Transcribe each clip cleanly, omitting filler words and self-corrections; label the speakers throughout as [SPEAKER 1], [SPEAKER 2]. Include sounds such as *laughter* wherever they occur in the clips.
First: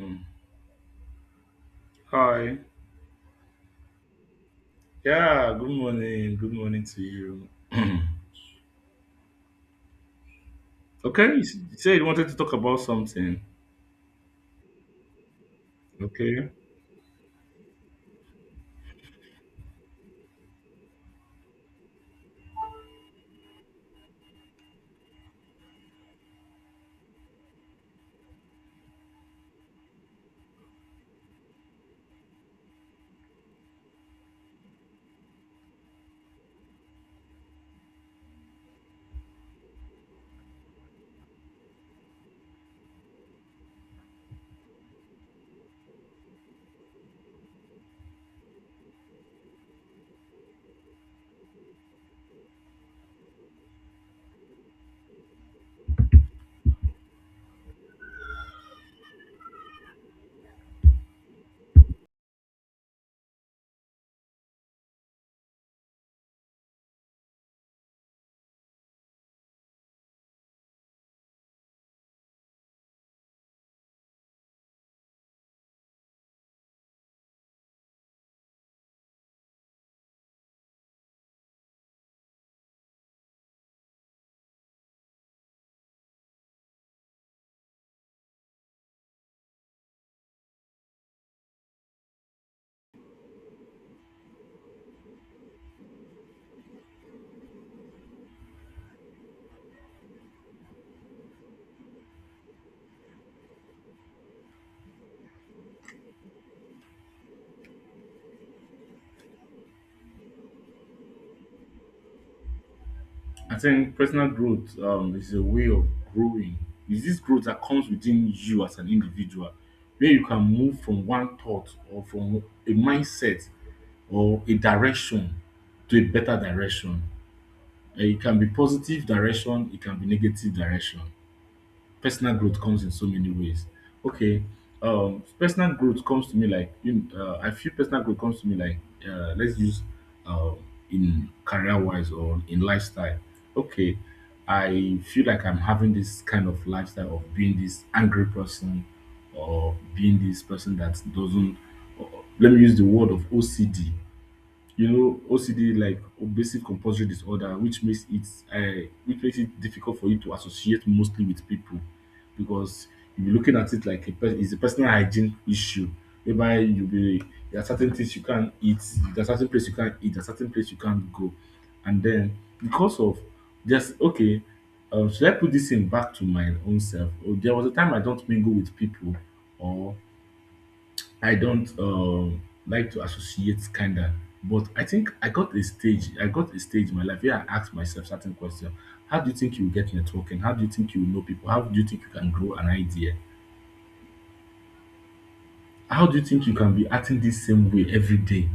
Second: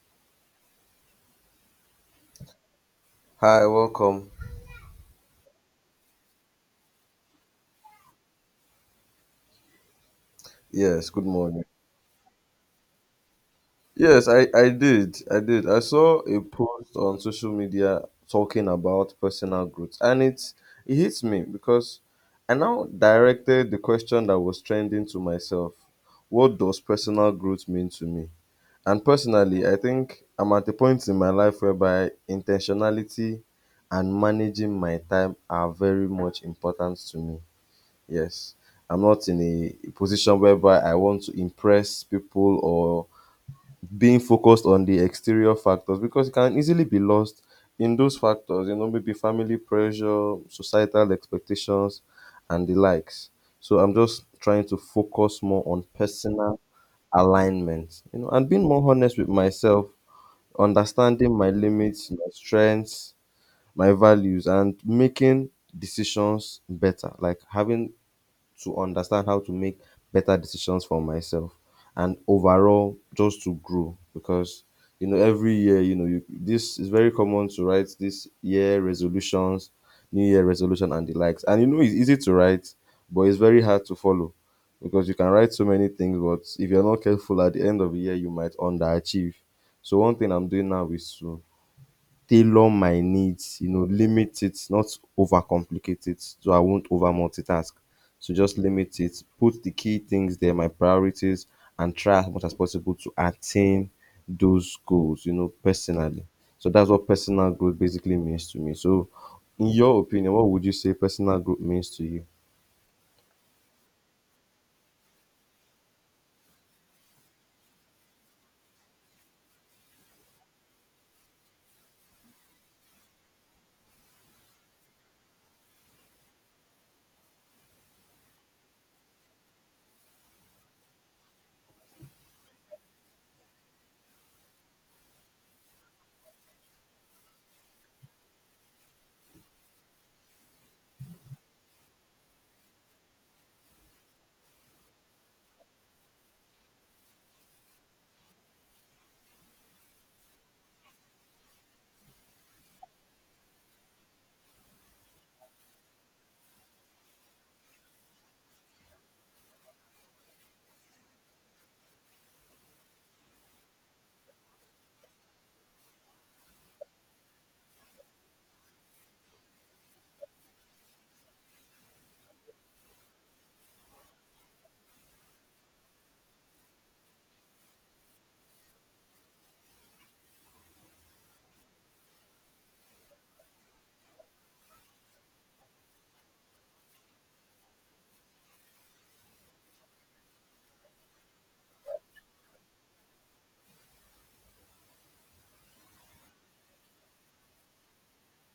[SPEAKER 1] Hmm. Hi.
[SPEAKER 2] Hi, welcome.
[SPEAKER 1] Yeah, good morning. Good morning to you. *clears throat*
[SPEAKER 2] Yes, good
[SPEAKER 1] Okay,
[SPEAKER 2] morning.
[SPEAKER 1] you said you wanted to talk about something.
[SPEAKER 2] Yes, I did. I did. I saw a
[SPEAKER 1] Okay.
[SPEAKER 2] post on social media talking about personal growth, and it hits me because I now directed the question that was trending to myself. What does personal growth mean to me? And personally, I think I'm at a point in my life whereby intentionality and managing my time are very much important to me. Yes. I'm not in a position whereby I want to impress people or being focused on the exterior factors because it can easily be lost in those factors, you know, maybe family pressure, societal expectations, and the likes. So I'm just trying to focus more on personal alignment, you know, and being more honest with myself, understanding my limits, my strengths, my values, and making decisions better, like having to understand how to make better decisions for myself and overall just to grow because you know every year you know you, this is very common to write this year resolutions, new year resolution and the likes, and you know it's easy to write but it's very hard to follow, because you can write so many things but if you're not careful at the end of the year you might underachieve. So one thing I'm doing now is to tailor my needs, you know, limit it, not overcomplicate it. So I won't over multitask. So just limit it, put the key things there, my priorities, and try as much as possible to attain those goals, you know, personally. So that's what personal growth basically means to me. So, in your opinion, what would you say personal growth means to you?
[SPEAKER 1] I think personal growth is a way of growing. Is this growth that comes within you as an individual, where you can move from one thought or from a mindset or a direction to a better direction. And it can be positive direction, it can be negative direction. Personal growth comes in so many ways. Okay. Personal growth comes to me like you. I feel personal growth comes to me like let's use um in career wise or in lifestyle. Okay, I feel like I'm having this kind of lifestyle of being this angry person or being this person that doesn't. Or, let me use the word of OCD, you know, OCD like obsessive compulsive disorder which makes it difficult for you to associate mostly with people because you'll be looking at it like a it's a personal hygiene issue whereby you'll be there are certain things you can't eat, there are certain place you can't eat, there are certain place you can't go. And then because of, just okay, should I put this thing back to my own self? Or there was a time I don't mingle with people, or I don't like to associate kinda. But I think I got a stage, I got a stage in my life where I asked myself certain questions: How do you think you will get networking? How do you think you will know people? How do you think you can grow an idea? How do you think you can be acting this same way every day?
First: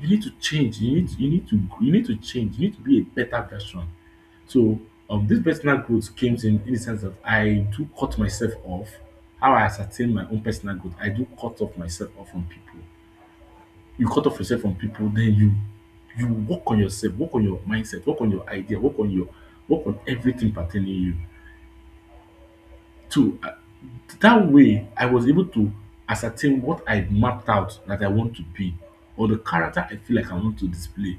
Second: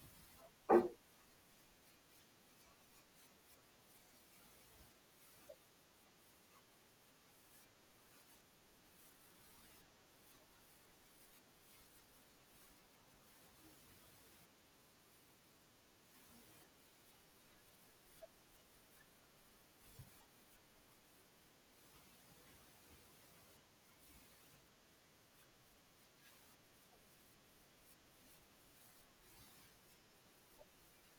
[SPEAKER 1] You need to change. You need to change. You need to be a better version. So this personal growth came in the sense that I do cut myself off. How I ascertain my own personal growth, I do cut off myself off from people. You cut off yourself from people, then you work on yourself, work on your mindset, work on your idea, work on your, work on everything pertaining you. So that way I was able to ascertain what I mapped out that I want to be, or the character I feel like I want to display,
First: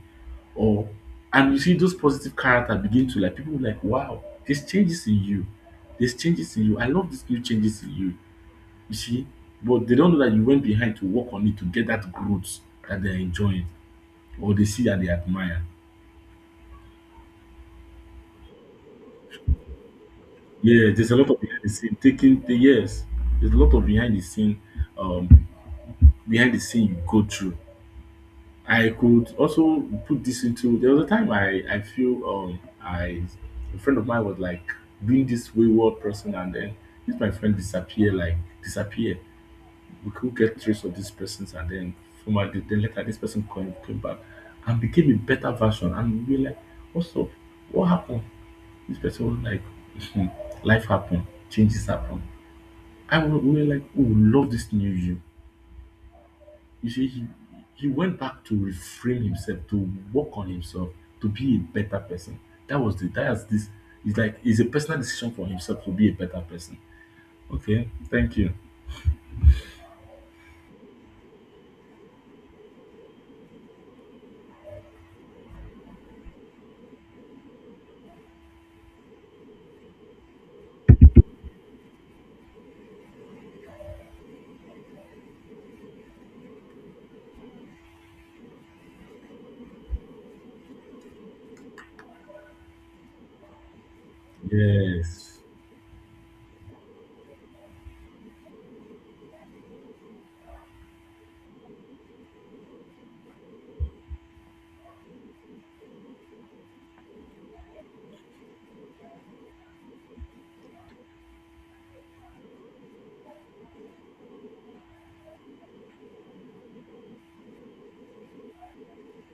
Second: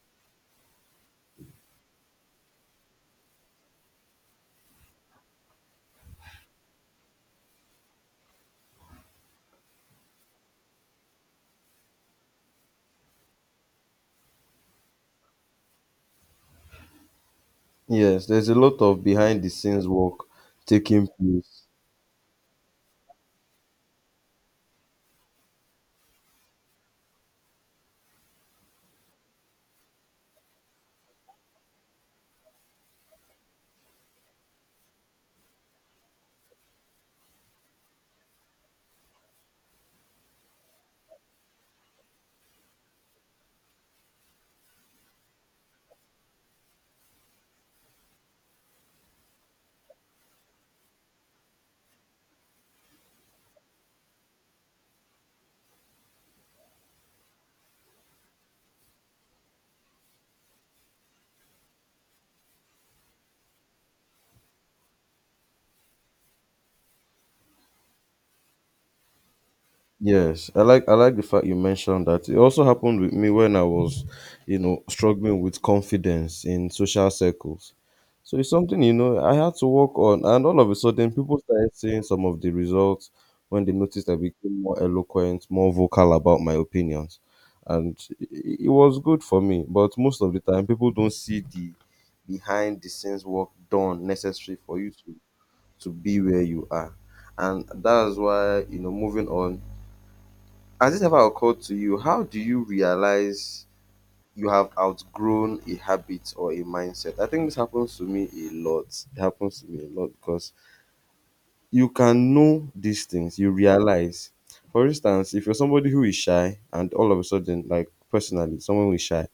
[SPEAKER 1] or, and you see those positive character begin to like, people will like, wow, there's changes in you, there's changes in you, I love these new changes in you. You see, but they don't know that you went behind to work on it to get that growth that they're enjoying, or they see and they admire.
[SPEAKER 2] Yes, there's a lot of behind the scenes work
[SPEAKER 1] Yeah,
[SPEAKER 2] taking
[SPEAKER 1] there's a lot of behind
[SPEAKER 2] place.
[SPEAKER 1] the scene taking the, yes, there's a lot of um, behind the scene you go through. I could also put this into, there was a time I feel I, a friend of mine was like being this wayward person, and then this my friend disappear, like disappear. We could get trace of these persons, and then from my, then later this person came, came back and became a better version, and we were like, what's up, what happened? This person was like, *laughs* life happened, changes happen. I was, we were like, oh, love this new you. You see, he went back to reframe himself, to work on himself, to be a better person. That was the, that's this, it's like, it's a personal decision for himself to be a better person. Okay, thank you.
[SPEAKER 2] Yes, I like the fact you mentioned that. It also happened with me when I was, you know, struggling with confidence in social circles. So it's something, you know, I had to work on and all of a sudden people started seeing some of the results when they noticed I became more eloquent, more vocal about my opinions. And i- it was good for me, but most of the time people don't see the behind the scenes work done necessary for you
[SPEAKER 1] Yes.
[SPEAKER 2] to be where you are. And that's why, you know, moving on, has it ever occurred to you, how do you realize you have outgrown a habit or a mindset? I think this happens to me a lot. It happens to me a lot because you can know these things, you realize. For instance, if you're somebody who is shy and all of a sudden, like personally, someone who is shy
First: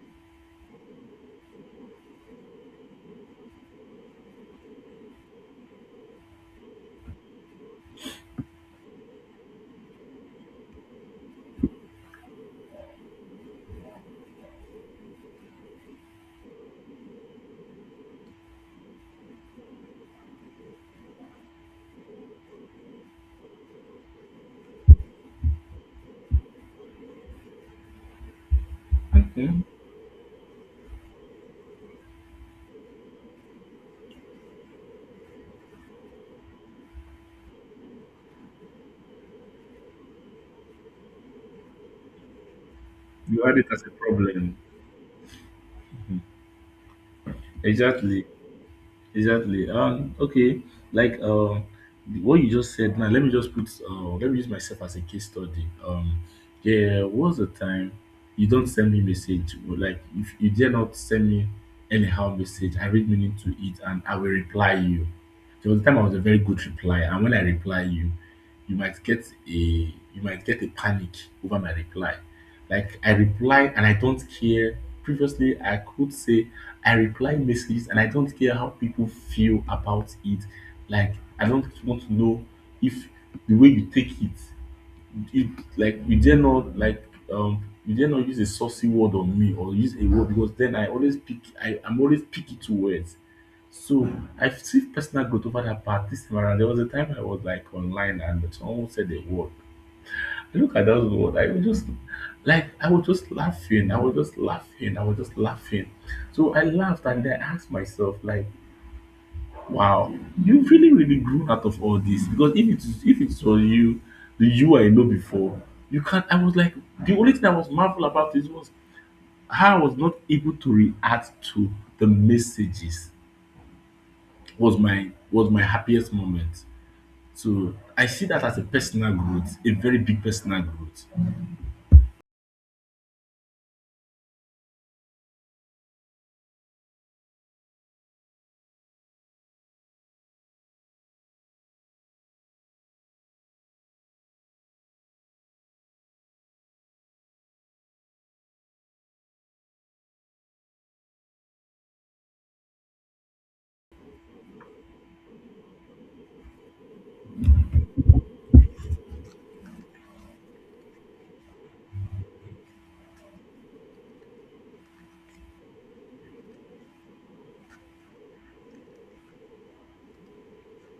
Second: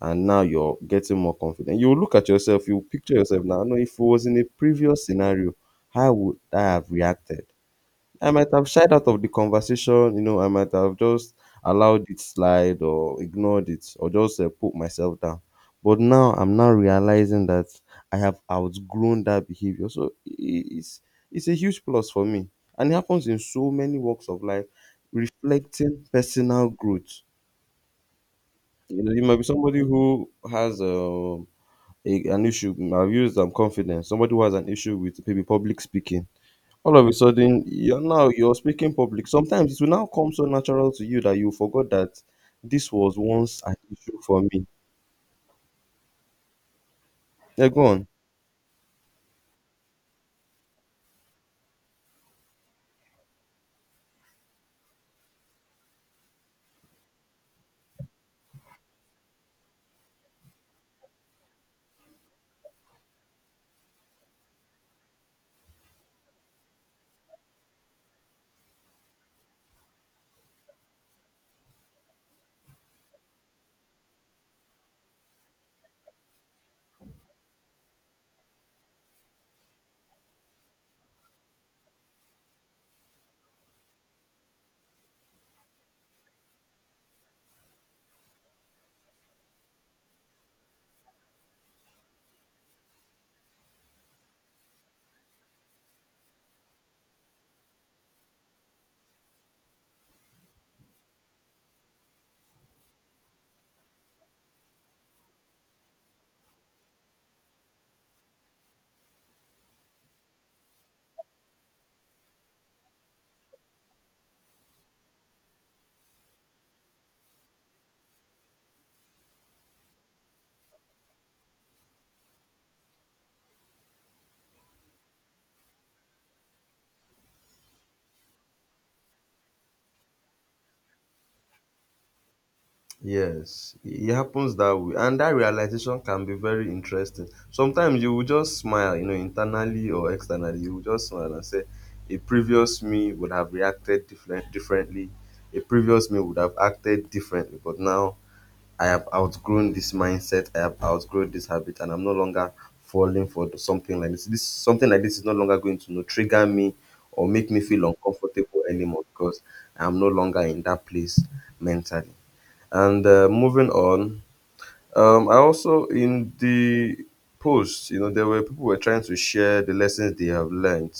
[SPEAKER 2] and now you're getting more confident, you'll look at yourself, you'll picture yourself now. No, if it was in a previous scenario, how would I have reacted? I might have shied out of the conversation, you know, I might have just allowed it slide or ignored it or just put myself down. But now I'm now realizing that I have outgrown that behavior. So it's a huge plus for me. And it happens in so many walks of life, reflecting personal growth. You know, you might be
[SPEAKER 1] Mhm.
[SPEAKER 2] somebody who has a, an issue. I've used confidence. Somebody who has an issue with maybe public speaking. All of a sudden you're now you're speaking public, sometimes it will now come so natural to you that you forgot that this was
[SPEAKER 1] You had
[SPEAKER 2] once
[SPEAKER 1] it
[SPEAKER 2] an
[SPEAKER 1] as a
[SPEAKER 2] issue for
[SPEAKER 1] problem.
[SPEAKER 2] me.
[SPEAKER 1] Mhm.
[SPEAKER 2] Yeah, go on.
[SPEAKER 1] Exactly. Exactly. Okay. Like, the- what you just said now, let me just put let me use myself as a case study. There was a time you don't send me message. Or like if you dare not send me anyhow message, I read meaning to it and I will reply you. There was a time I was a very good reply, and when I reply you, you might get a, you might get a panic over my reply. Like I reply and I don't care. Previously, I could say I reply messages and I don't care how people feel about it. Like I don't want to know if, the way you take it, if, like you dare not, like you dare not use a saucy word on me or use a word, because then I always pick, I'm always picky to words. So I see personal growth over that part. This time around, there was a time I was like online and someone said a word. Look at that word. I was just like, I was just laughing. I was just laughing. I was just laughing. So I laughed and then I asked myself, like, wow, you really, really grew out of all this. Because if it is, if it was you, the you I know before, you can't, I was like, the only thing I was marvel about is was how I was not able to react to the messages was my, was my happiest moment. So I see that as a personal growth, a very big personal growth.
[SPEAKER 2] Yes, it happens that way, and that realization can be very interesting. Sometimes you will just smile, you know, internally or externally, you will just smile and say, "A previous me would have reacted differently. A previous me would have acted differently, but now I have outgrown this mindset. I have outgrown this habit, and I'm no longer falling for something like this. This something like this is no longer going to, you know, trigger me or make me feel uncomfortable anymore because I'm no longer in that place mentally." And moving on, I also in the post, you know, there were people were trying to share the lessons they have learned,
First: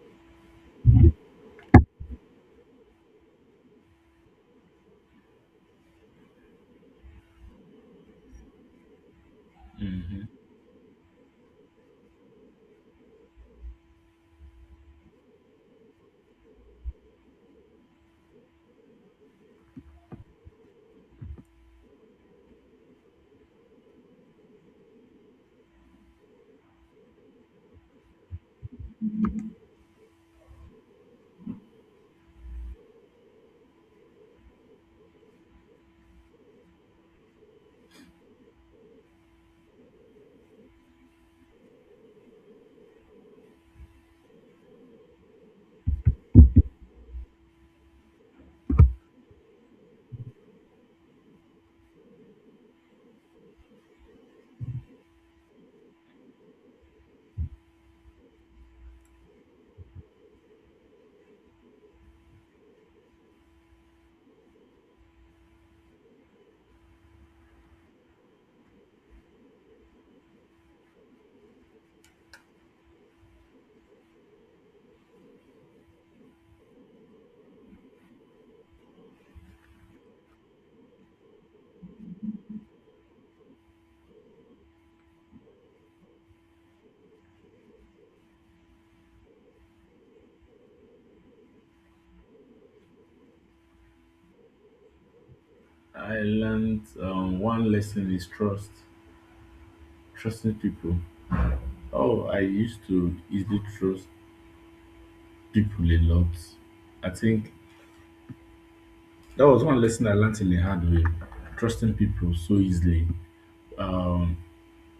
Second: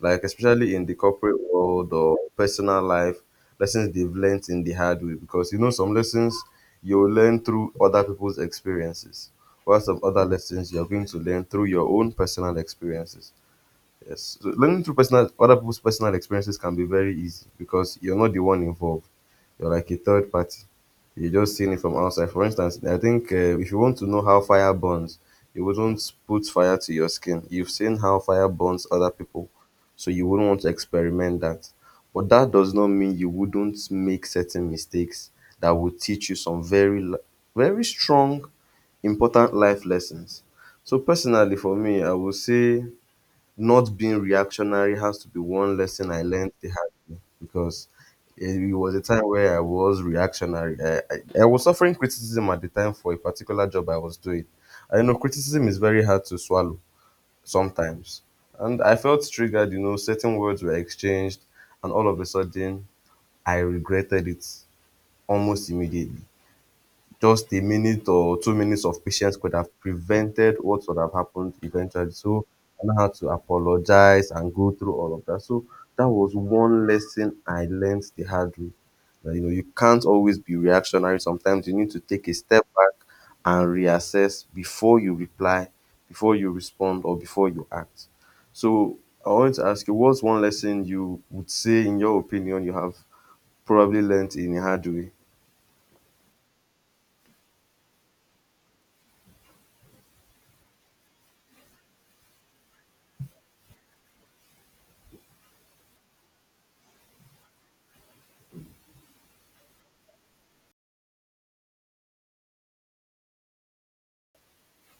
[SPEAKER 2] like especially in the corporate world or personal life, lessons they've learned in the hard way. Because you know, some lessons you'll learn through other people's experiences, while some other lessons you're going to learn through your own personal experiences. Yes. So learning through personal other people's personal experiences can be very easy because you're not the one involved. You're like a third party. You're just seeing it from outside. For instance, I think if you want to know how fire burns, you wouldn't put fire to your skin. You've seen how fire burns other people, so you wouldn't want to experiment that. But that does not mean you wouldn't make certain mistakes that would teach you some very strong, important life lessons. So personally, for me, I would say not being reactionary has to be one lesson I learned the hard way because it was a time where I was reactionary. I was suffering criticism at the time for a particular job I was doing. I know criticism is very hard to swallow sometimes. And I felt triggered, you know, certain words were exchanged, and all of a sudden, I regretted it almost immediately. Just a minute or 2 minutes of patience could have prevented what would have happened eventually. So I now had to apologize and go through all of that. So that was one lesson I learned the hard way. That, you know, you can't always be reactionary. Sometimes you need to take a step back and reassess before you reply, before you respond, or before you act. So I wanted to ask you, what's one lesson you would say, in your opinion, you have probably learned in a hard way?
[SPEAKER 1] I learned one lesson is trust, trusting people. Oh, I used to easily trust people a lot. I think that was one lesson I learned in a hard way, trusting people so easily. Um,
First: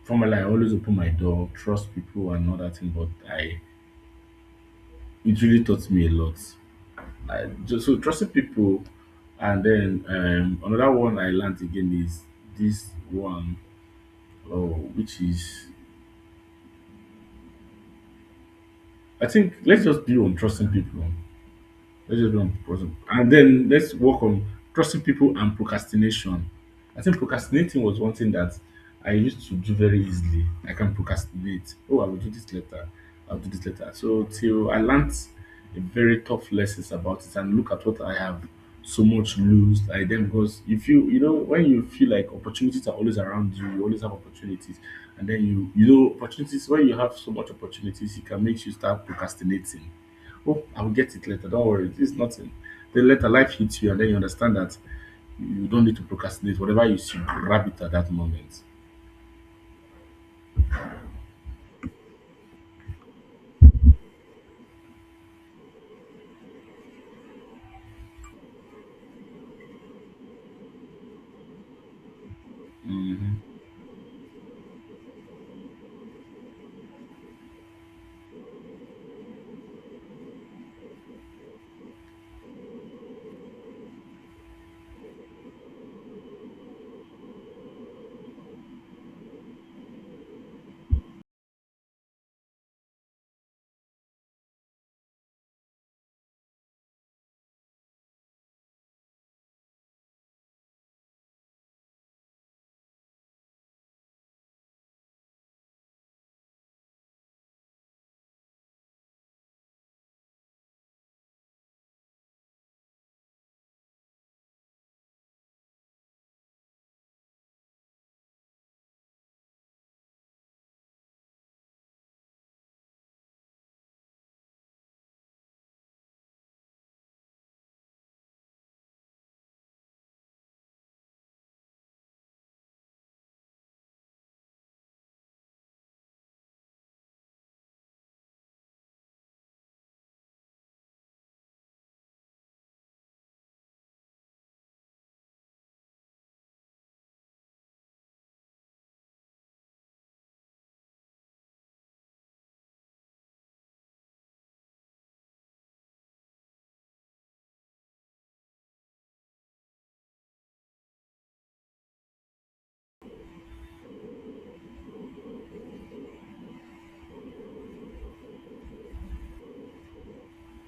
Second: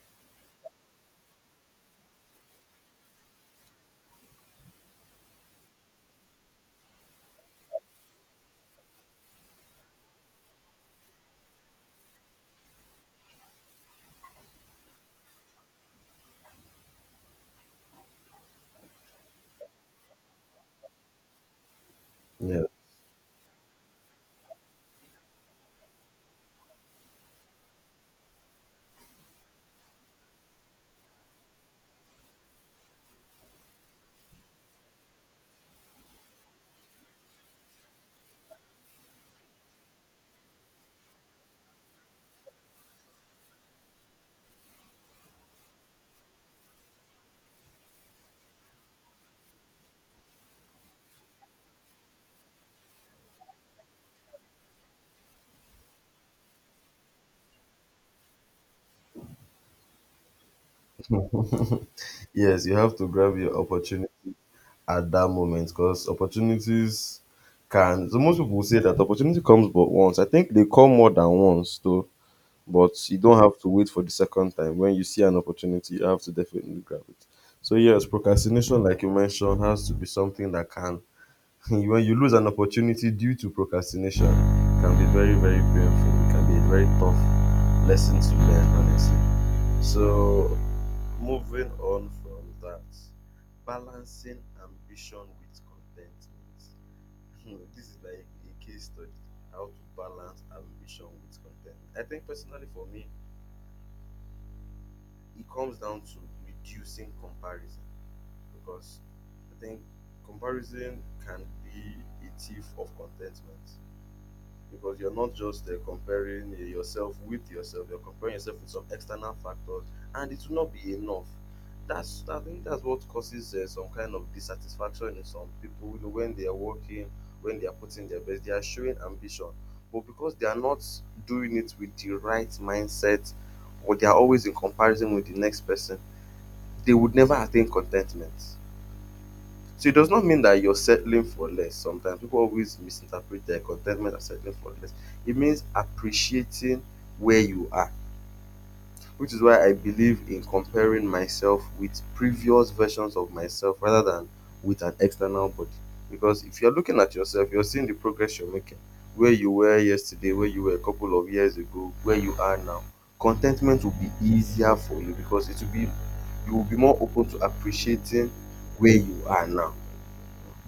[SPEAKER 1] formerly, I always open my door, trust people and all that thing, but I, it really taught me a lot. I just so trusting people, and then another one I learned again is this one, oh, which is, I think let's just be on trusting people. Let's just be on
[SPEAKER 2] Yeah.
[SPEAKER 1] person. And then let's work on trusting people and procrastination. I think procrastinating was one thing that I used to do very easily. I can procrastinate. Oh, I will do this later. I'll do this later. So till I learned a very tough lessons about it and look at what I have, so much lose I then, because you feel, you know, when you feel like opportunities are always around you, you always have opportunities. And then you know opportunities, when you have so much opportunities, it can make you start procrastinating. Oh, I'll get it later. Don't worry. It's nothing. Then later life hits you and then you understand that you don't need to procrastinate. Whatever you see, grab it at that moment.
[SPEAKER 2] *laughs* Yes, you have to grab your opportunity at that moment because opportunities can. So most people will say that opportunity comes but once. I think they come more than once though, but you don't
[SPEAKER 1] Mhm.
[SPEAKER 2] have to wait for the second time. When you see an opportunity, you have to definitely grab it. So yes, procrastination, like you mentioned, has to be something that can. *laughs* When you lose an opportunity due to procrastination, it can be very very painful. It can be a very tough lesson to learn, honestly. So moving on from that, balancing ambition with contentment. *laughs* This is like a case study, how to balance ambition with contentment. I think personally for me, it comes down to reducing comparison, because I think comparison can be a thief of contentment. Because you're not just comparing yourself with yourself, you're comparing yourself with some external factors and it will not be enough. That's, I think, that's what causes some kind of dissatisfaction in some people, you know, when they are working, when they are putting their best, they are showing ambition, but because they are not doing it with the right mindset, or they are always in comparison with the next person, they would never attain contentment. So it does not mean that you're settling for less. Sometimes people always misinterpret their contentment as settling for less. It means appreciating where you are, which is why I believe in comparing myself with previous versions of myself rather than with an external body. Because if you're looking at yourself, you're seeing the progress you're making, where you were yesterday, where you were a couple of years ago, where you are now. Contentment will be easier for you because it will be you will be more open to appreciating where you are now.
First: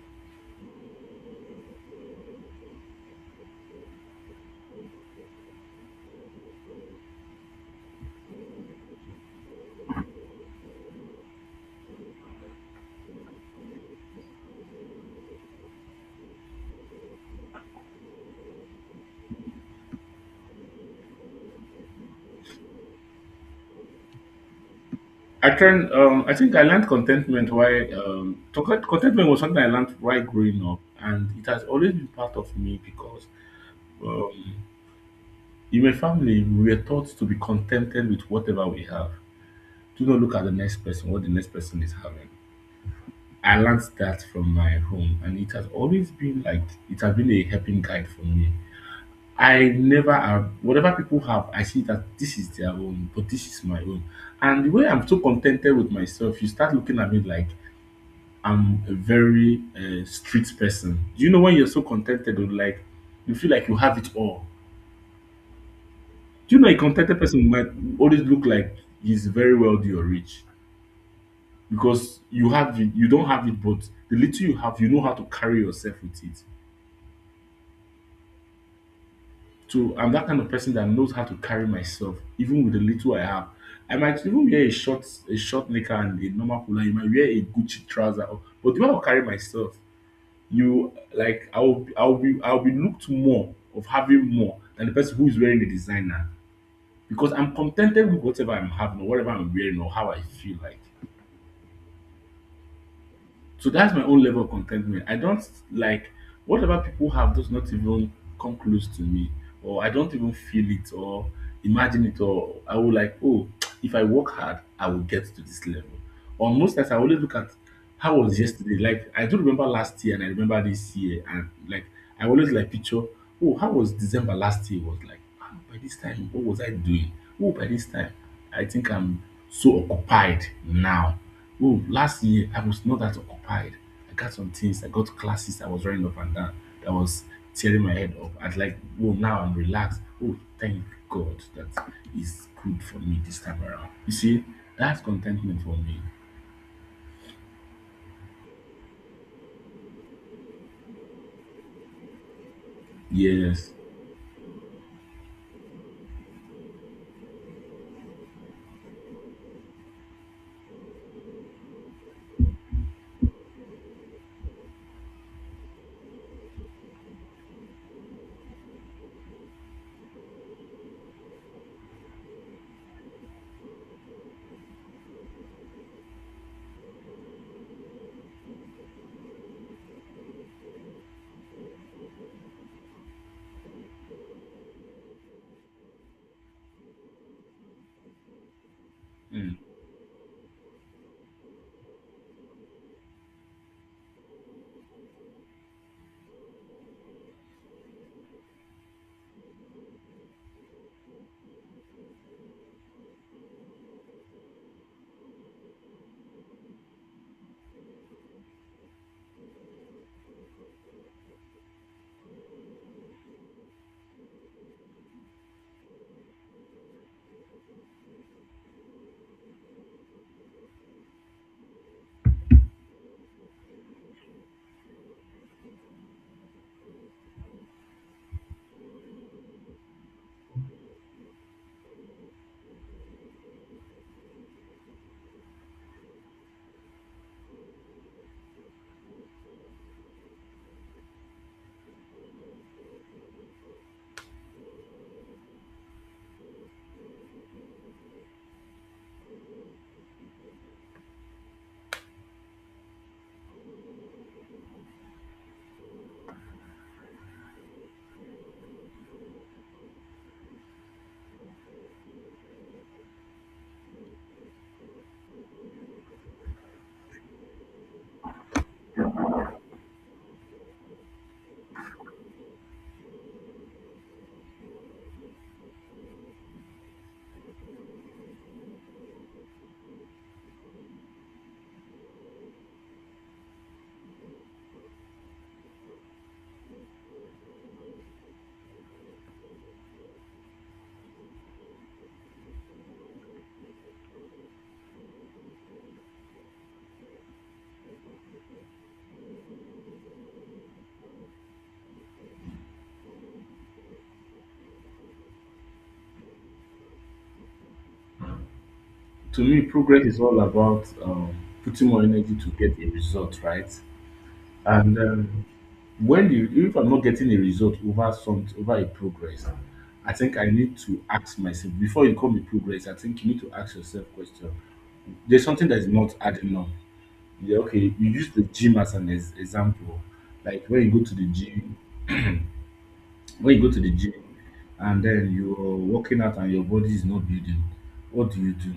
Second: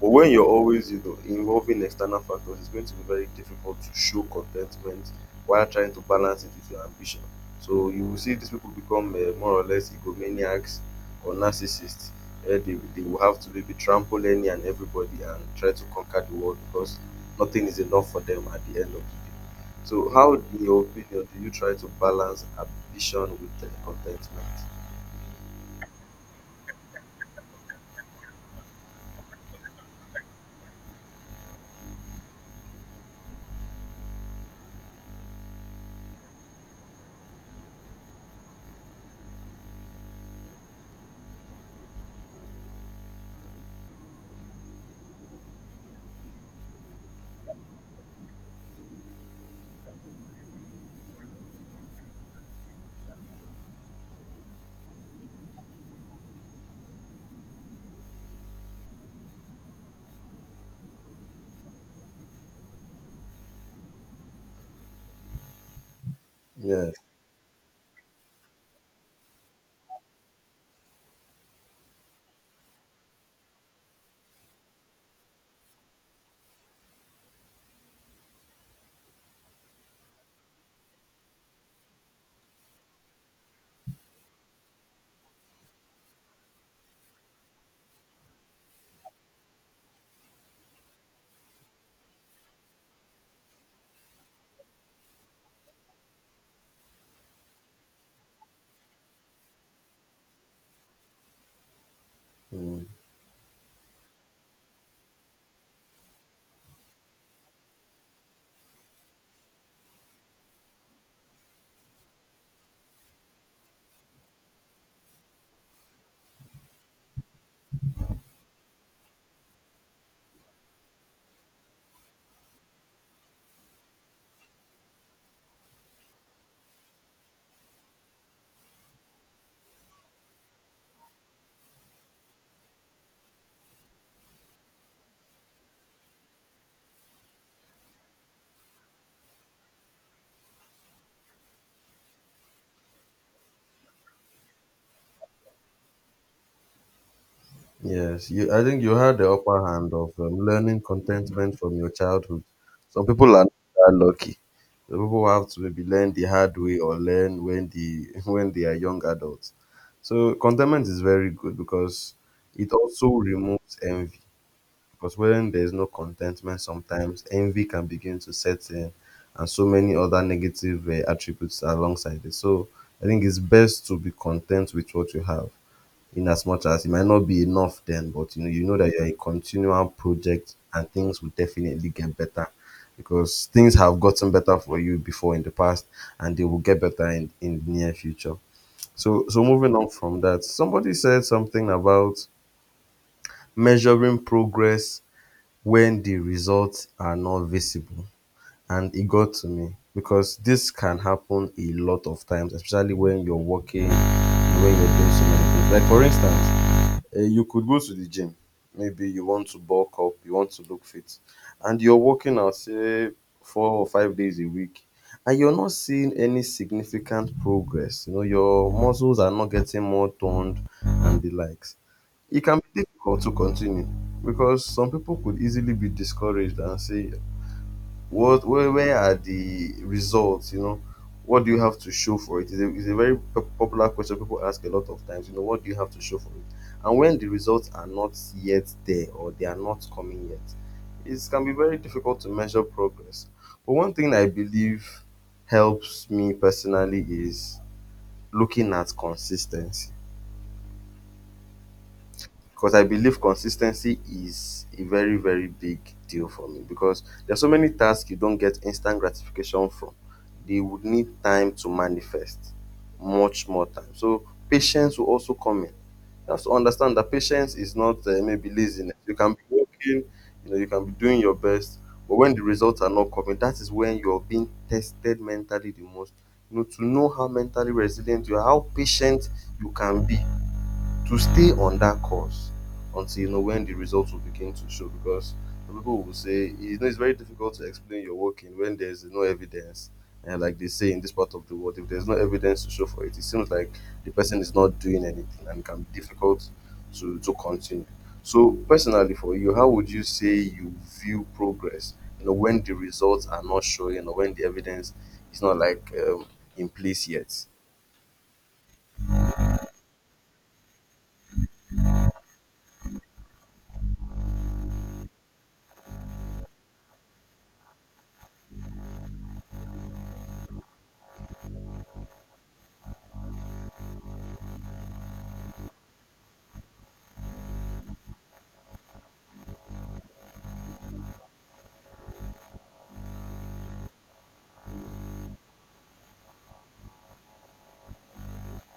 [SPEAKER 2] But when you're always, you know, involving external factors, it's going to be very difficult to show contentment while trying to balance it with your ambition. So you will see these people become more or less egomaniacs or narcissists. They will have to maybe trample any and everybody and try to conquer the world because nothing is enough for them at the end of the day. So, how, in your opinion, do you try to balance ambition with contentment?
[SPEAKER 1] I can. I think I learned contentment. Why? To- contentment was something I learned right growing up, and it has always been part of me because um, in my family we were taught to be contented with whatever we have. Do not look at the next person, what the next person is having. I learned that from my home, and it has always been like, it has been a helping guide for me. I never have whatever people have, I see that this is their own, but this is my own. And the way I'm so contented with myself, you start looking at me like I'm a very street person. Do you know when you're so contented with, like, you feel like you have it all? Do you know a
[SPEAKER 2] Yeah.
[SPEAKER 1] contented person might always look like he's very wealthy or rich, because you have it, you don't have it, but the little you have, you know how to carry yourself with it. To, I'm that kind of person that knows how to carry myself, even with the little I have. I might even wear a short knicker and a normal polo. You might wear a Gucci trouser, or- but the way I will carry myself, you like, I will be I will be looked more of having more than the person who is wearing a designer, because I'm contented with whatever I'm having or whatever I'm wearing or how I feel like. So that's my own level of contentment. I don't, like, whatever people have does not even come close to me, or I don't even feel it or imagine it, or I will like, oh, if I work hard, I will get to this level. Or most times I always look at how was yesterday. Like I do remember last year and I remember this year, and like I always like picture, oh, how was December last year, was like, by this time, what was I doing? Oh, by this time, I think I'm so occupied now. Oh, last year I was not that occupied. I got some things, I got classes, I was running up and down. That was tearing my head up. I'd like, oh, now I'm relaxed. Oh, thank God that is good for me this time around. You see, that's contentment for me.
[SPEAKER 2] Yes, you. I think you had the upper hand of learning contentment from your childhood. Some people are not
[SPEAKER 1] Yes.
[SPEAKER 2] that lucky. Some people have to maybe learn the hard way or learn when the *laughs* when they are young adults. So contentment is very good because it also removes envy. Because when there is no contentment, sometimes envy can begin to set in, and so many other negative attributes alongside it. So I think it's best to be content with what you have in as much as it might not be enough then, but you know that you're a continual project and things will definitely get better because things have gotten better for you before in the past and they will get better in the near future. So
[SPEAKER 1] Mm.
[SPEAKER 2] moving on from that, somebody said something about measuring progress when the results are not visible. And it got to me because this can happen a lot of times, especially when you're working, when you're doing so many things. Like for instance, you could go to the gym. Maybe you want to bulk up, you want to look fit, and you're working out, say, 4 or 5 days a week, and you're not seeing any significant progress. You know, your muscles are not getting more toned and the likes. It can be difficult to continue because some people could easily be discouraged and say, where are the results, what do you have to show for it? It is a very popular question people ask a lot of times. You know, what do you have to show for it? And when the results are not yet there or they are not coming yet, it can be very difficult to measure progress. But one thing I believe helps me personally is looking at consistency, because I believe consistency is a very, very big deal for me, because there are so many tasks you don't get instant gratification from. They would need time to manifest, much more time. So patience will also come in. You have to understand that patience is not maybe laziness. You can be working, you know, you can be doing your best, but when the results are not coming, that is when you're being tested mentally the most. You know, to know how mentally resilient you are, how patient you can be to stay on that course until you know when the results will begin to show. Because people will say, you know, it's very difficult to explain your working when there's no evidence, and like they say in this part of the world, if there's no evidence to show for it, it seems like the person is not doing anything, and it can be difficult to continue. So personally, for you, how would you say you view progress, you know, when the results are not showing, or when the evidence is not like in place yet?
[SPEAKER 1] To me, progress is all about putting more energy to get a result, right? And when you if I'm not getting a result over some over a progress, I think I need to ask myself. Before you call me progress, I think you need to ask yourself question, there's something that is not adding up. Yeah, okay, you use the gym as an example. Like when you go to the gym, when you go to the gym, and then you're working out and your body is not building, what do you do?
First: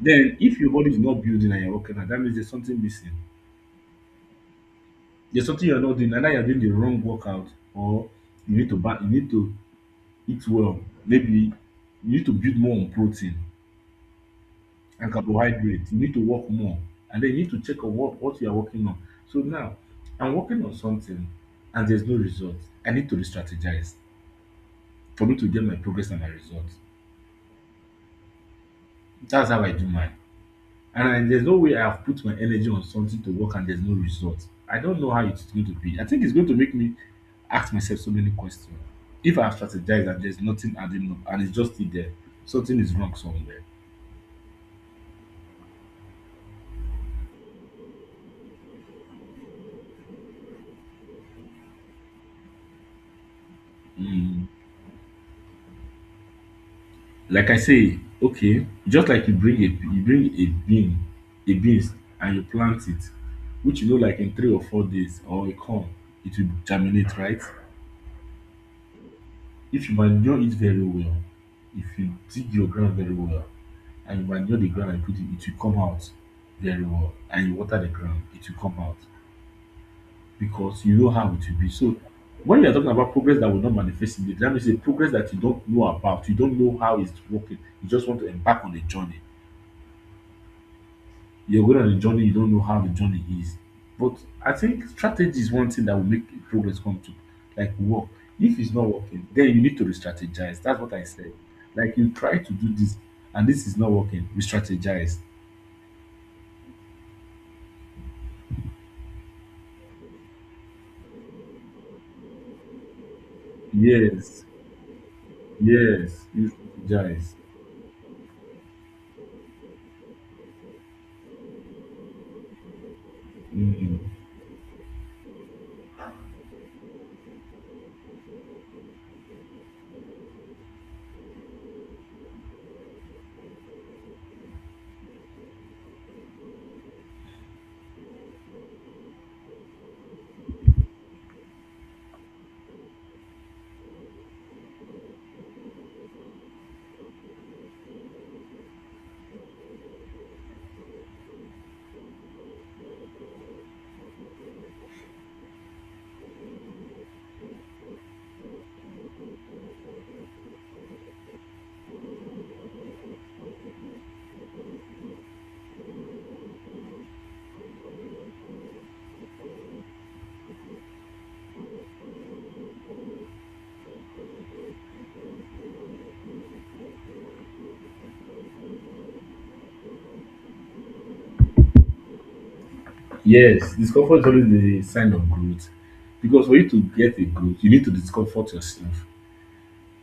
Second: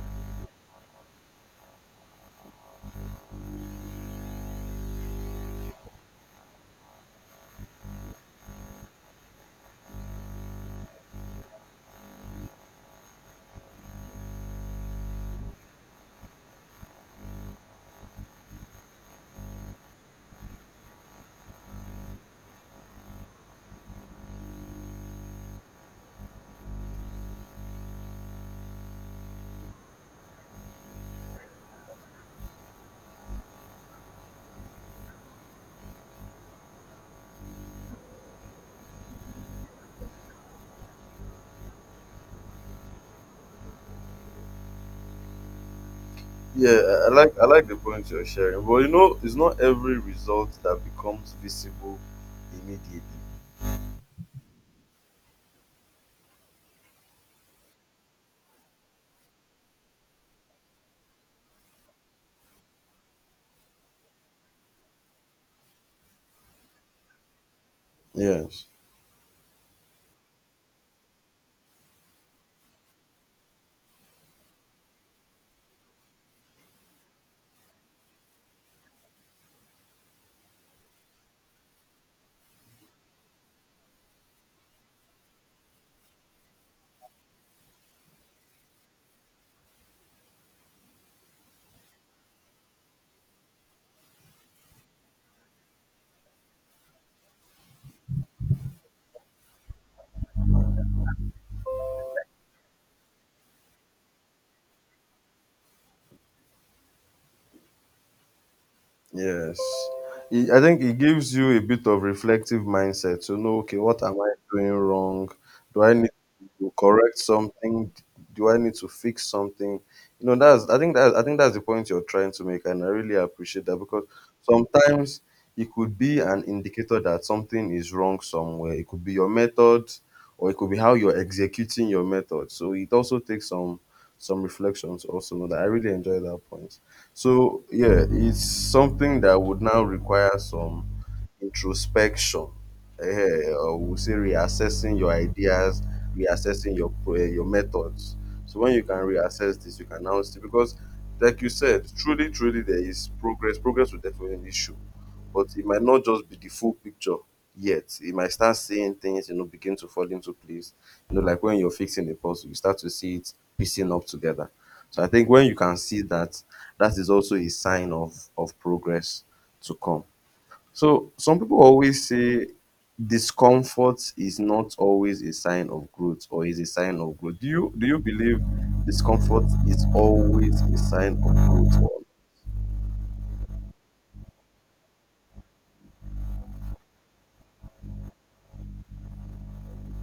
[SPEAKER 1] Then if your body is not building and you're working out, that means there's something missing, there's something you're not doing. Either you're doing the wrong workout, or you need to back, you need to eat well. Maybe you need to build more on protein and carbohydrates. You need to work more. And then you need to check on what you are working on. So now I'm working on something and there's no result. I need to re strategize for me to get my progress and my results. That's how I do mine. And I, there's no way I have put my energy on something to work and there's no result. I don't know how it's going to be. I think it's going to make me ask myself so many questions. If I have strategized and there's nothing adding up and it's just still there, something is wrong somewhere.
[SPEAKER 2] Yeah, I like the point you're sharing, but you know, it's not every result that becomes visible immediately.
[SPEAKER 1] Mm. Like I say, okay, just like you bring a bean, a beans, and you plant it, which you know, like in 3 or 4 days, or a corn, it will germinate, right?
[SPEAKER 2] Yes.
[SPEAKER 1] If you manure it very well, if you dig your ground very well and you manure the ground and put it, it will come out very well. And you water the ground, it will come out, because you know how it will be. So when you are talking about progress that will not manifest in the, that means a progress that you don't know about, you don't know how it's working, you just want to embark on a journey. You're good at the journey, you don't know how the journey is. But I think strategy is one thing that will make progress come to, like, work. If it's not working, then you need to re-strategize. That's what I said. Like you try to do this and this is not working, re-strategize.
[SPEAKER 2] Yes. I think it gives you a bit of reflective mindset to know, okay, what am I
[SPEAKER 1] Yes,
[SPEAKER 2] doing wrong? Do I need
[SPEAKER 1] yes, you
[SPEAKER 2] to correct
[SPEAKER 1] strategize.
[SPEAKER 2] something? Do I need to fix something? You know, that's I think that's the point you're trying to make, and I really appreciate that
[SPEAKER 1] Mm.
[SPEAKER 2] because sometimes it could be an indicator that something is wrong somewhere. It could be your method, or it could be how you're executing your method. So it also takes some reflection to also know that. I really enjoy that point. So yeah, it's something that would now require some introspection. Eh, or we'll say reassessing your ideas, reassessing your your methods. So when you can reassess this, you can now see because, like you said, truly, truly, there is progress. Progress will definitely show, but it might not just be the full picture yet. You might start seeing things, you know, begin to fall into place. You know, like when you're fixing a puzzle, you start to see it piecing up together. So I think when you can see that, that is also a sign of progress to come. So some people always say discomfort is not always a sign of growth, or is a sign of growth. Do you believe discomfort is always a sign of growth? Or?
[SPEAKER 1] Yes, discomfort is always the sign of growth. Because for you to get a growth, you need to discomfort yourself.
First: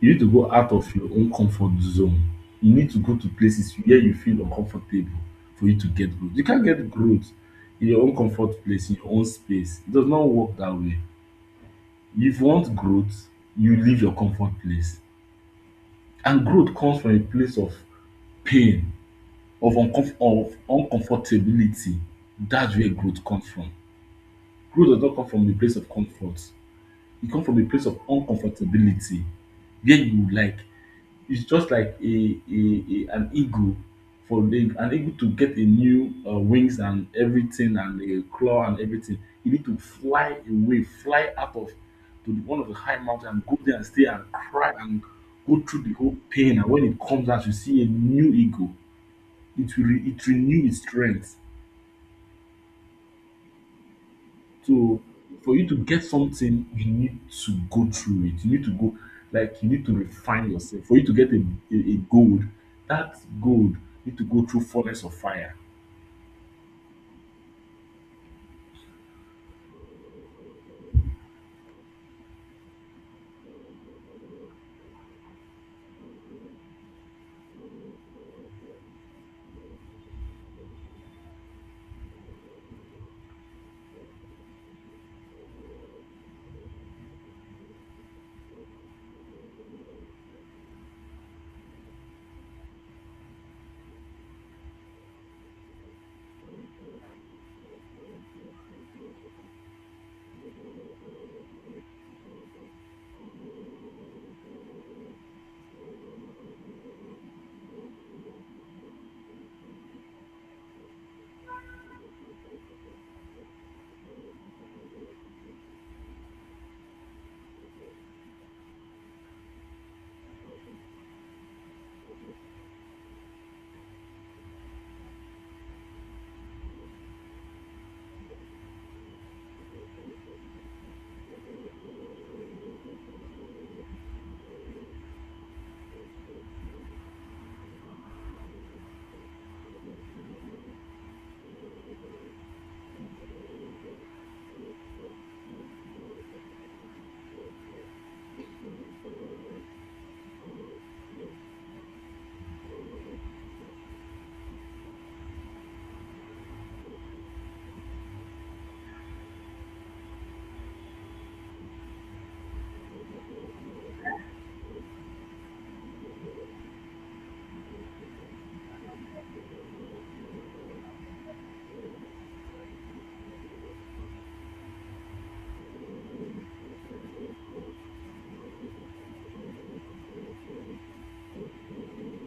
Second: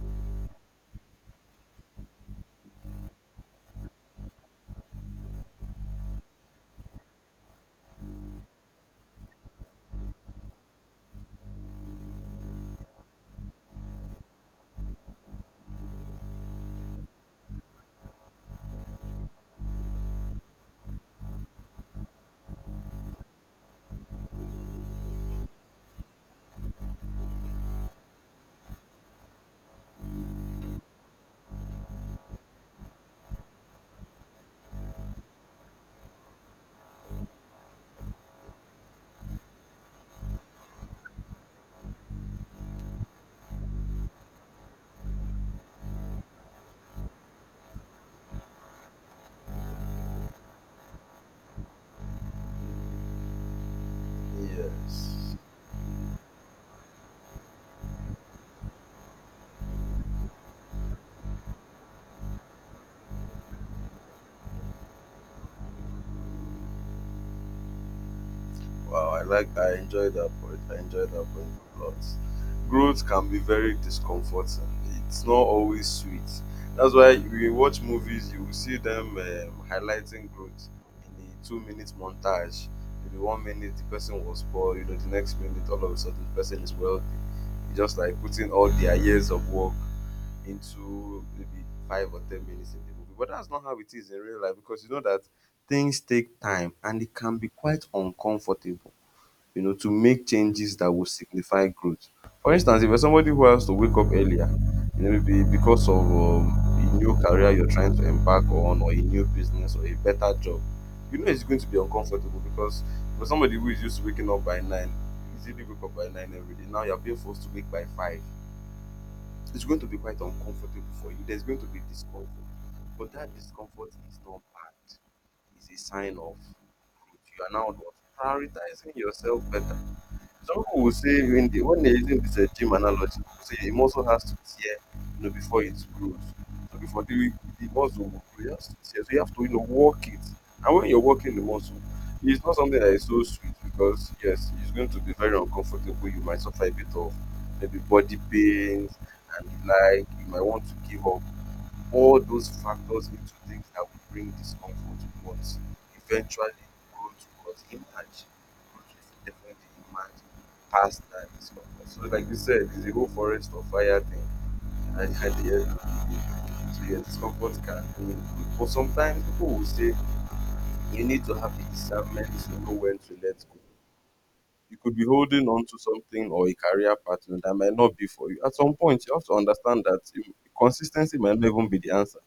[SPEAKER 1] You need to go out of your own comfort zone, you need to go to places where you feel uncomfortable, for you to get growth. You can't get growth in your own comfort place, in your own space. It does not work that way. If you want growth, you leave your comfort place. And growth comes from a place of pain, of uncomf of uncomfortability. That's where growth comes from. Growth does not come from a place of comfort, e come from a place of uncomfortability. Where you, like, it's just like a an eagle. For an eagle to get a new wings and everything and a claw and everything, you need to fly away, fly out of to one of the high mountain and go there and stay and cry and go through the whole pain. And when it comes out, you see a new eagle. It will it renew its strength. So
[SPEAKER 2] Yes.
[SPEAKER 1] for you to get something, you need to go through it. You need to go, like, you need to refine yourself. For you to get a gold, that gold need to go through furnace of fire.
[SPEAKER 2] Wow, I enjoy that point. I enjoy that point a lot. Growth can be very discomforting. It's not always sweet. That's why we watch movies, you will see them highlighting growth in a two-minute montage. Maybe one minute the person was poor, you know, the next minute all of a sudden the person is wealthy. It's just like putting all their years of work into maybe 5 or 10 minutes in the movie. But that's not how it is in real life, because you know that things take time and it can be quite uncomfortable, you know, to make changes that will signify growth. For instance, if you're somebody who has to wake up earlier, you know, maybe because of a new career you're trying to embark on, or a new business, or a better job, you know it's going to be uncomfortable because for somebody who is used to waking up by nine, easily wake up by nine every day, now you're being forced to wake by five. It's going to be quite uncomfortable for you. There's going to be discomfort. But that discomfort is not bad. It's a sign of growth. You are now what? Prioritizing yourself better. Someone will say when they're using this gym analogy, they say a muscle has to tear, you know, before it grows. So before the muscle will grow, it has to tear. So you have to, you know, work it. And when you're working the muscle, it's not something that is so sweet, because yes, it's going to be very uncomfortable. You might suffer a bit of maybe body pains and the like. You might want to give up. All those factors into things that will bring discomfort, but eventually growth, because him and she growth will definitely emerge past that discomfort. So like you said, it's a whole forest of fire thing and at the end of the day. So your discomfort can bring you. But sometimes people will say you need to have the discernment to know when to let go. You could be holding on to something, or a career partner that might not be for you. At some point, you have to understand that consistency might not even be the answer.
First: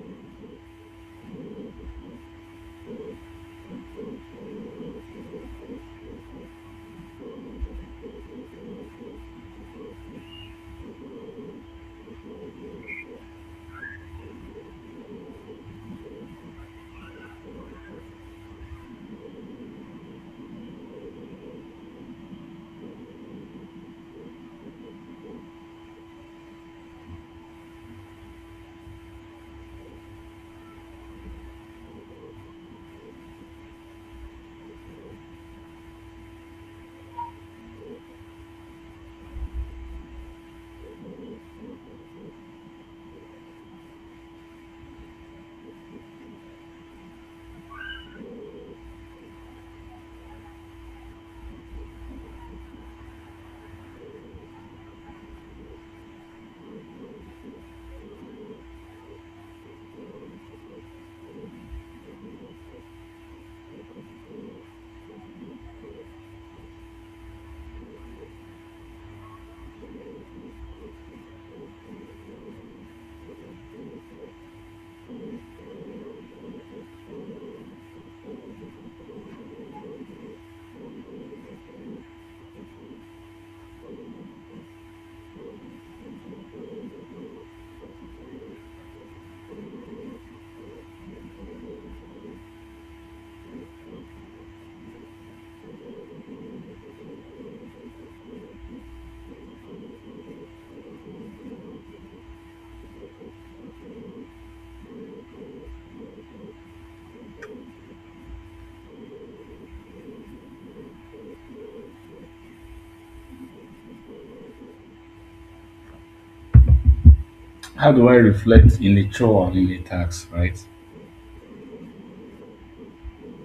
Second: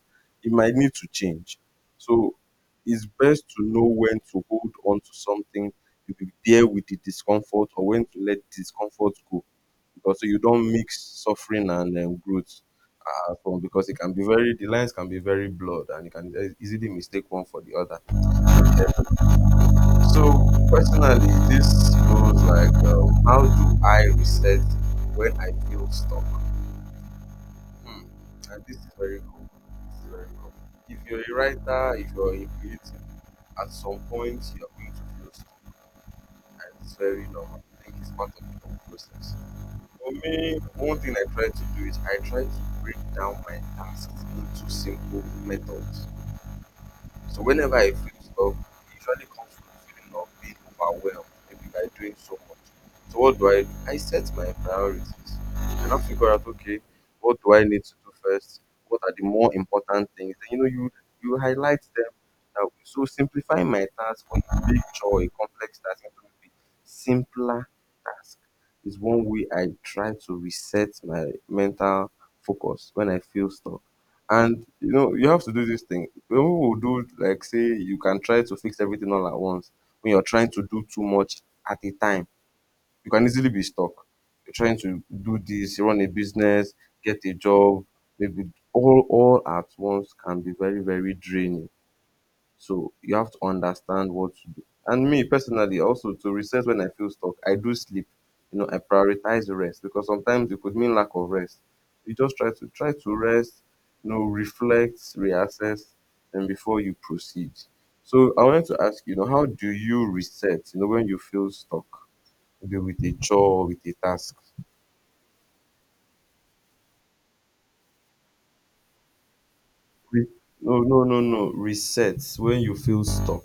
[SPEAKER 2] It might need to change. So it's best to know when to hold on to something, to be there with the discomfort, or when to let discomfort go. Because so you don't mix suffering and growth at home, because it can be very, the lines can be very blurred and you can easily mistake one for the other. So personally, this goes like, how do I reset when I feel stuck? Hmm. And this is very common. This is very common. If you're a writer, if you're a creative, at some point you're going to feel stuck, and it's very normal. I think it's part of the whole process. For me, one thing I try to do is I try to break down my tasks into simple methods. So whenever I feel stuck, it usually comes from a feeling of being overwhelmed, maybe by doing so much. So what do? I set my priorities and I figure out, okay, what do I need to do first? What are the more important things? And you highlight them. Now, so simplifying my task from a big chore, a complex task, into a simpler task is one way I try to reset my mental focus when I feel stuck. And you know, you have to do this thing people will do, like say you can try to fix everything all at once. When you're trying to do too much at a time, you can easily be stuck. You're trying to do this, run a business, get a job, maybe all at once, can be very, very draining. So you have to understand what to do. And me personally, also to reset when I feel stuck, I do sleep. You know, I prioritize rest because sometimes it could mean lack of rest. You just try to rest, you know, reflect, reassess, and before you proceed. So I wanted to ask, you know, how do you reset, you know, when you feel stuck, maybe with a chore or with a task?
[SPEAKER 1] How do I reflect in a chore and in a tax,
[SPEAKER 2] Re-
[SPEAKER 1] right?
[SPEAKER 2] No, no, no, no. Reset when you feel stuck.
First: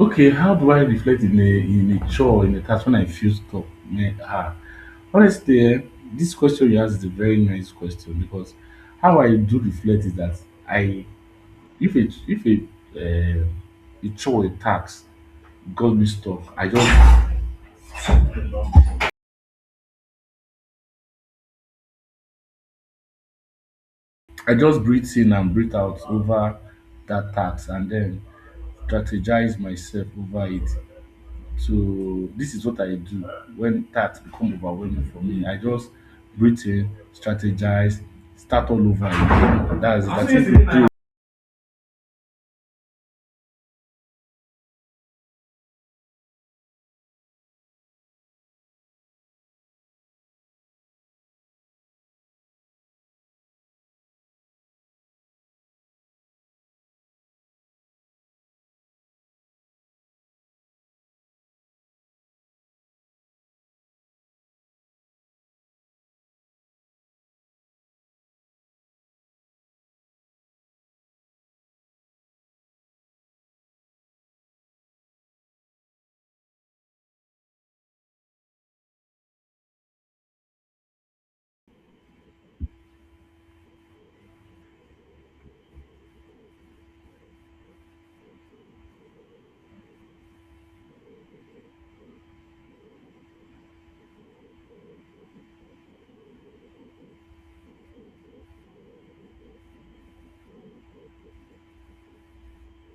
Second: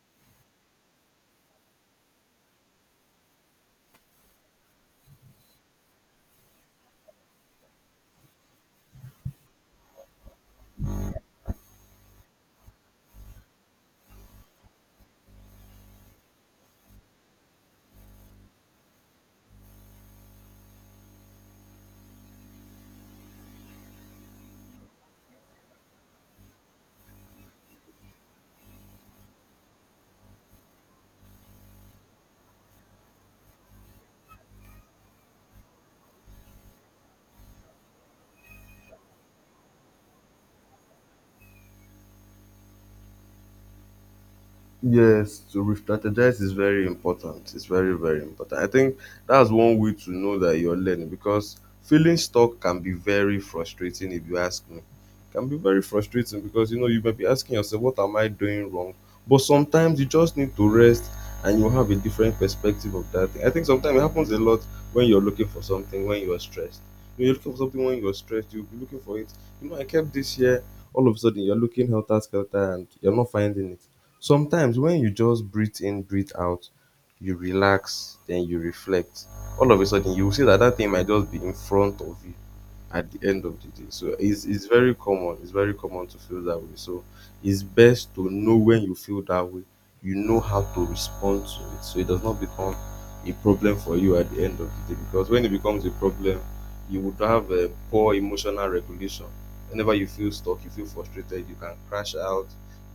[SPEAKER 1] Okay, how do I reflect in a chore in a task when I feel stuck? Me, ah, honestly, eh, this question you ask is a very nice question, because how I do reflect is that I, if it uh, a chore a task God me stop. I just breathe in and breathe out over that task and then strategize myself over it. So this is what I do when task become overwhelming for me. I just breathe in, strategize, start all over again. That's it.
[SPEAKER 2] Yes, to re-strategize is very important. It's very, very important. I think that's one way to know that you're learning, because feeling stuck can be very frustrating if you ask me. It can be very frustrating because you know you may be asking yourself, what am I doing wrong? But sometimes you just need to rest and you have a different perspective of that thing. I think sometimes it happens a lot when you're looking for something when you're stressed. When you're looking for something when you're stressed, you'll be looking for it. You know, I kept this here, all of a sudden you're looking helter skelter and you're not finding it. Sometimes when you just breathe in, breathe out, you relax, then you reflect, all of a sudden you will see that that thing might just be in front of you at the end of the day. So it's very common. It's very common to feel that way. So it's best to know when you feel that way. You know how to respond to it, so it does not become a problem for you at the end of the day. Because when it becomes a problem, you would have a poor emotional regulation. Whenever you feel stuck, you feel frustrated, you can crash out.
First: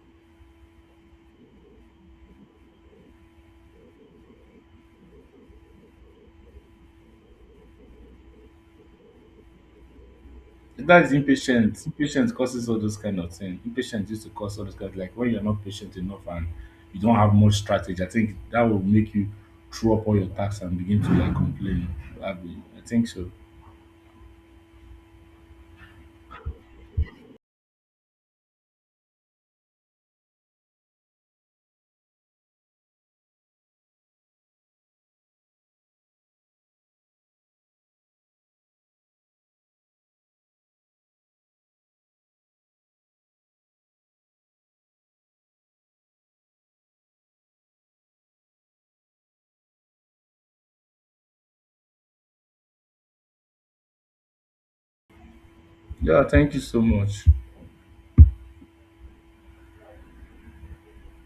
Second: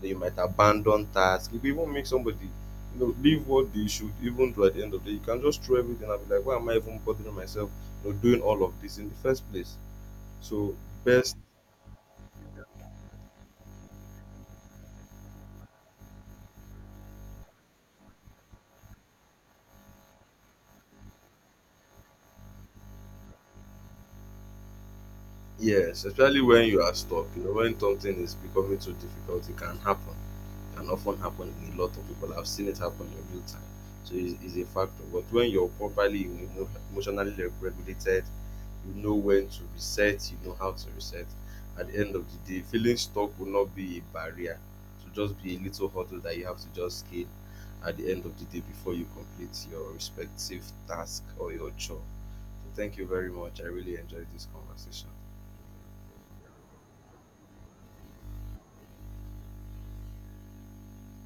[SPEAKER 2] Then you might abandon tasks. It could even make somebody, you know, leave what they should even do at the end of the day. You can just throw everything and be like, why am I even bothering myself, you know, doing all of this in the first place? So
[SPEAKER 1] That is
[SPEAKER 2] best,
[SPEAKER 1] impatient. Impatience causes all those kind of things. Impatience used to cause all those kind of, like, when you're not patient enough and you don't have much strategy. I think that will make you throw up all your tasks and begin to, like, complain. Abi, I think so.
[SPEAKER 2] yes, especially when you are stuck, you know, when something is becoming too difficult, it can happen. Can often happen in a lot of people. I've seen it happen in real time. So it's a factor. But when you're properly emotionally regulated, you know when to reset, you know how to reset. At the end of the day, feeling stuck will not be a barrier. It will just be a little hurdle that you have to just scale at the end of the day before you complete your respective task or your job. So thank you very much. I really enjoyed this conversation.
[SPEAKER 1] Yeah, thank you so much.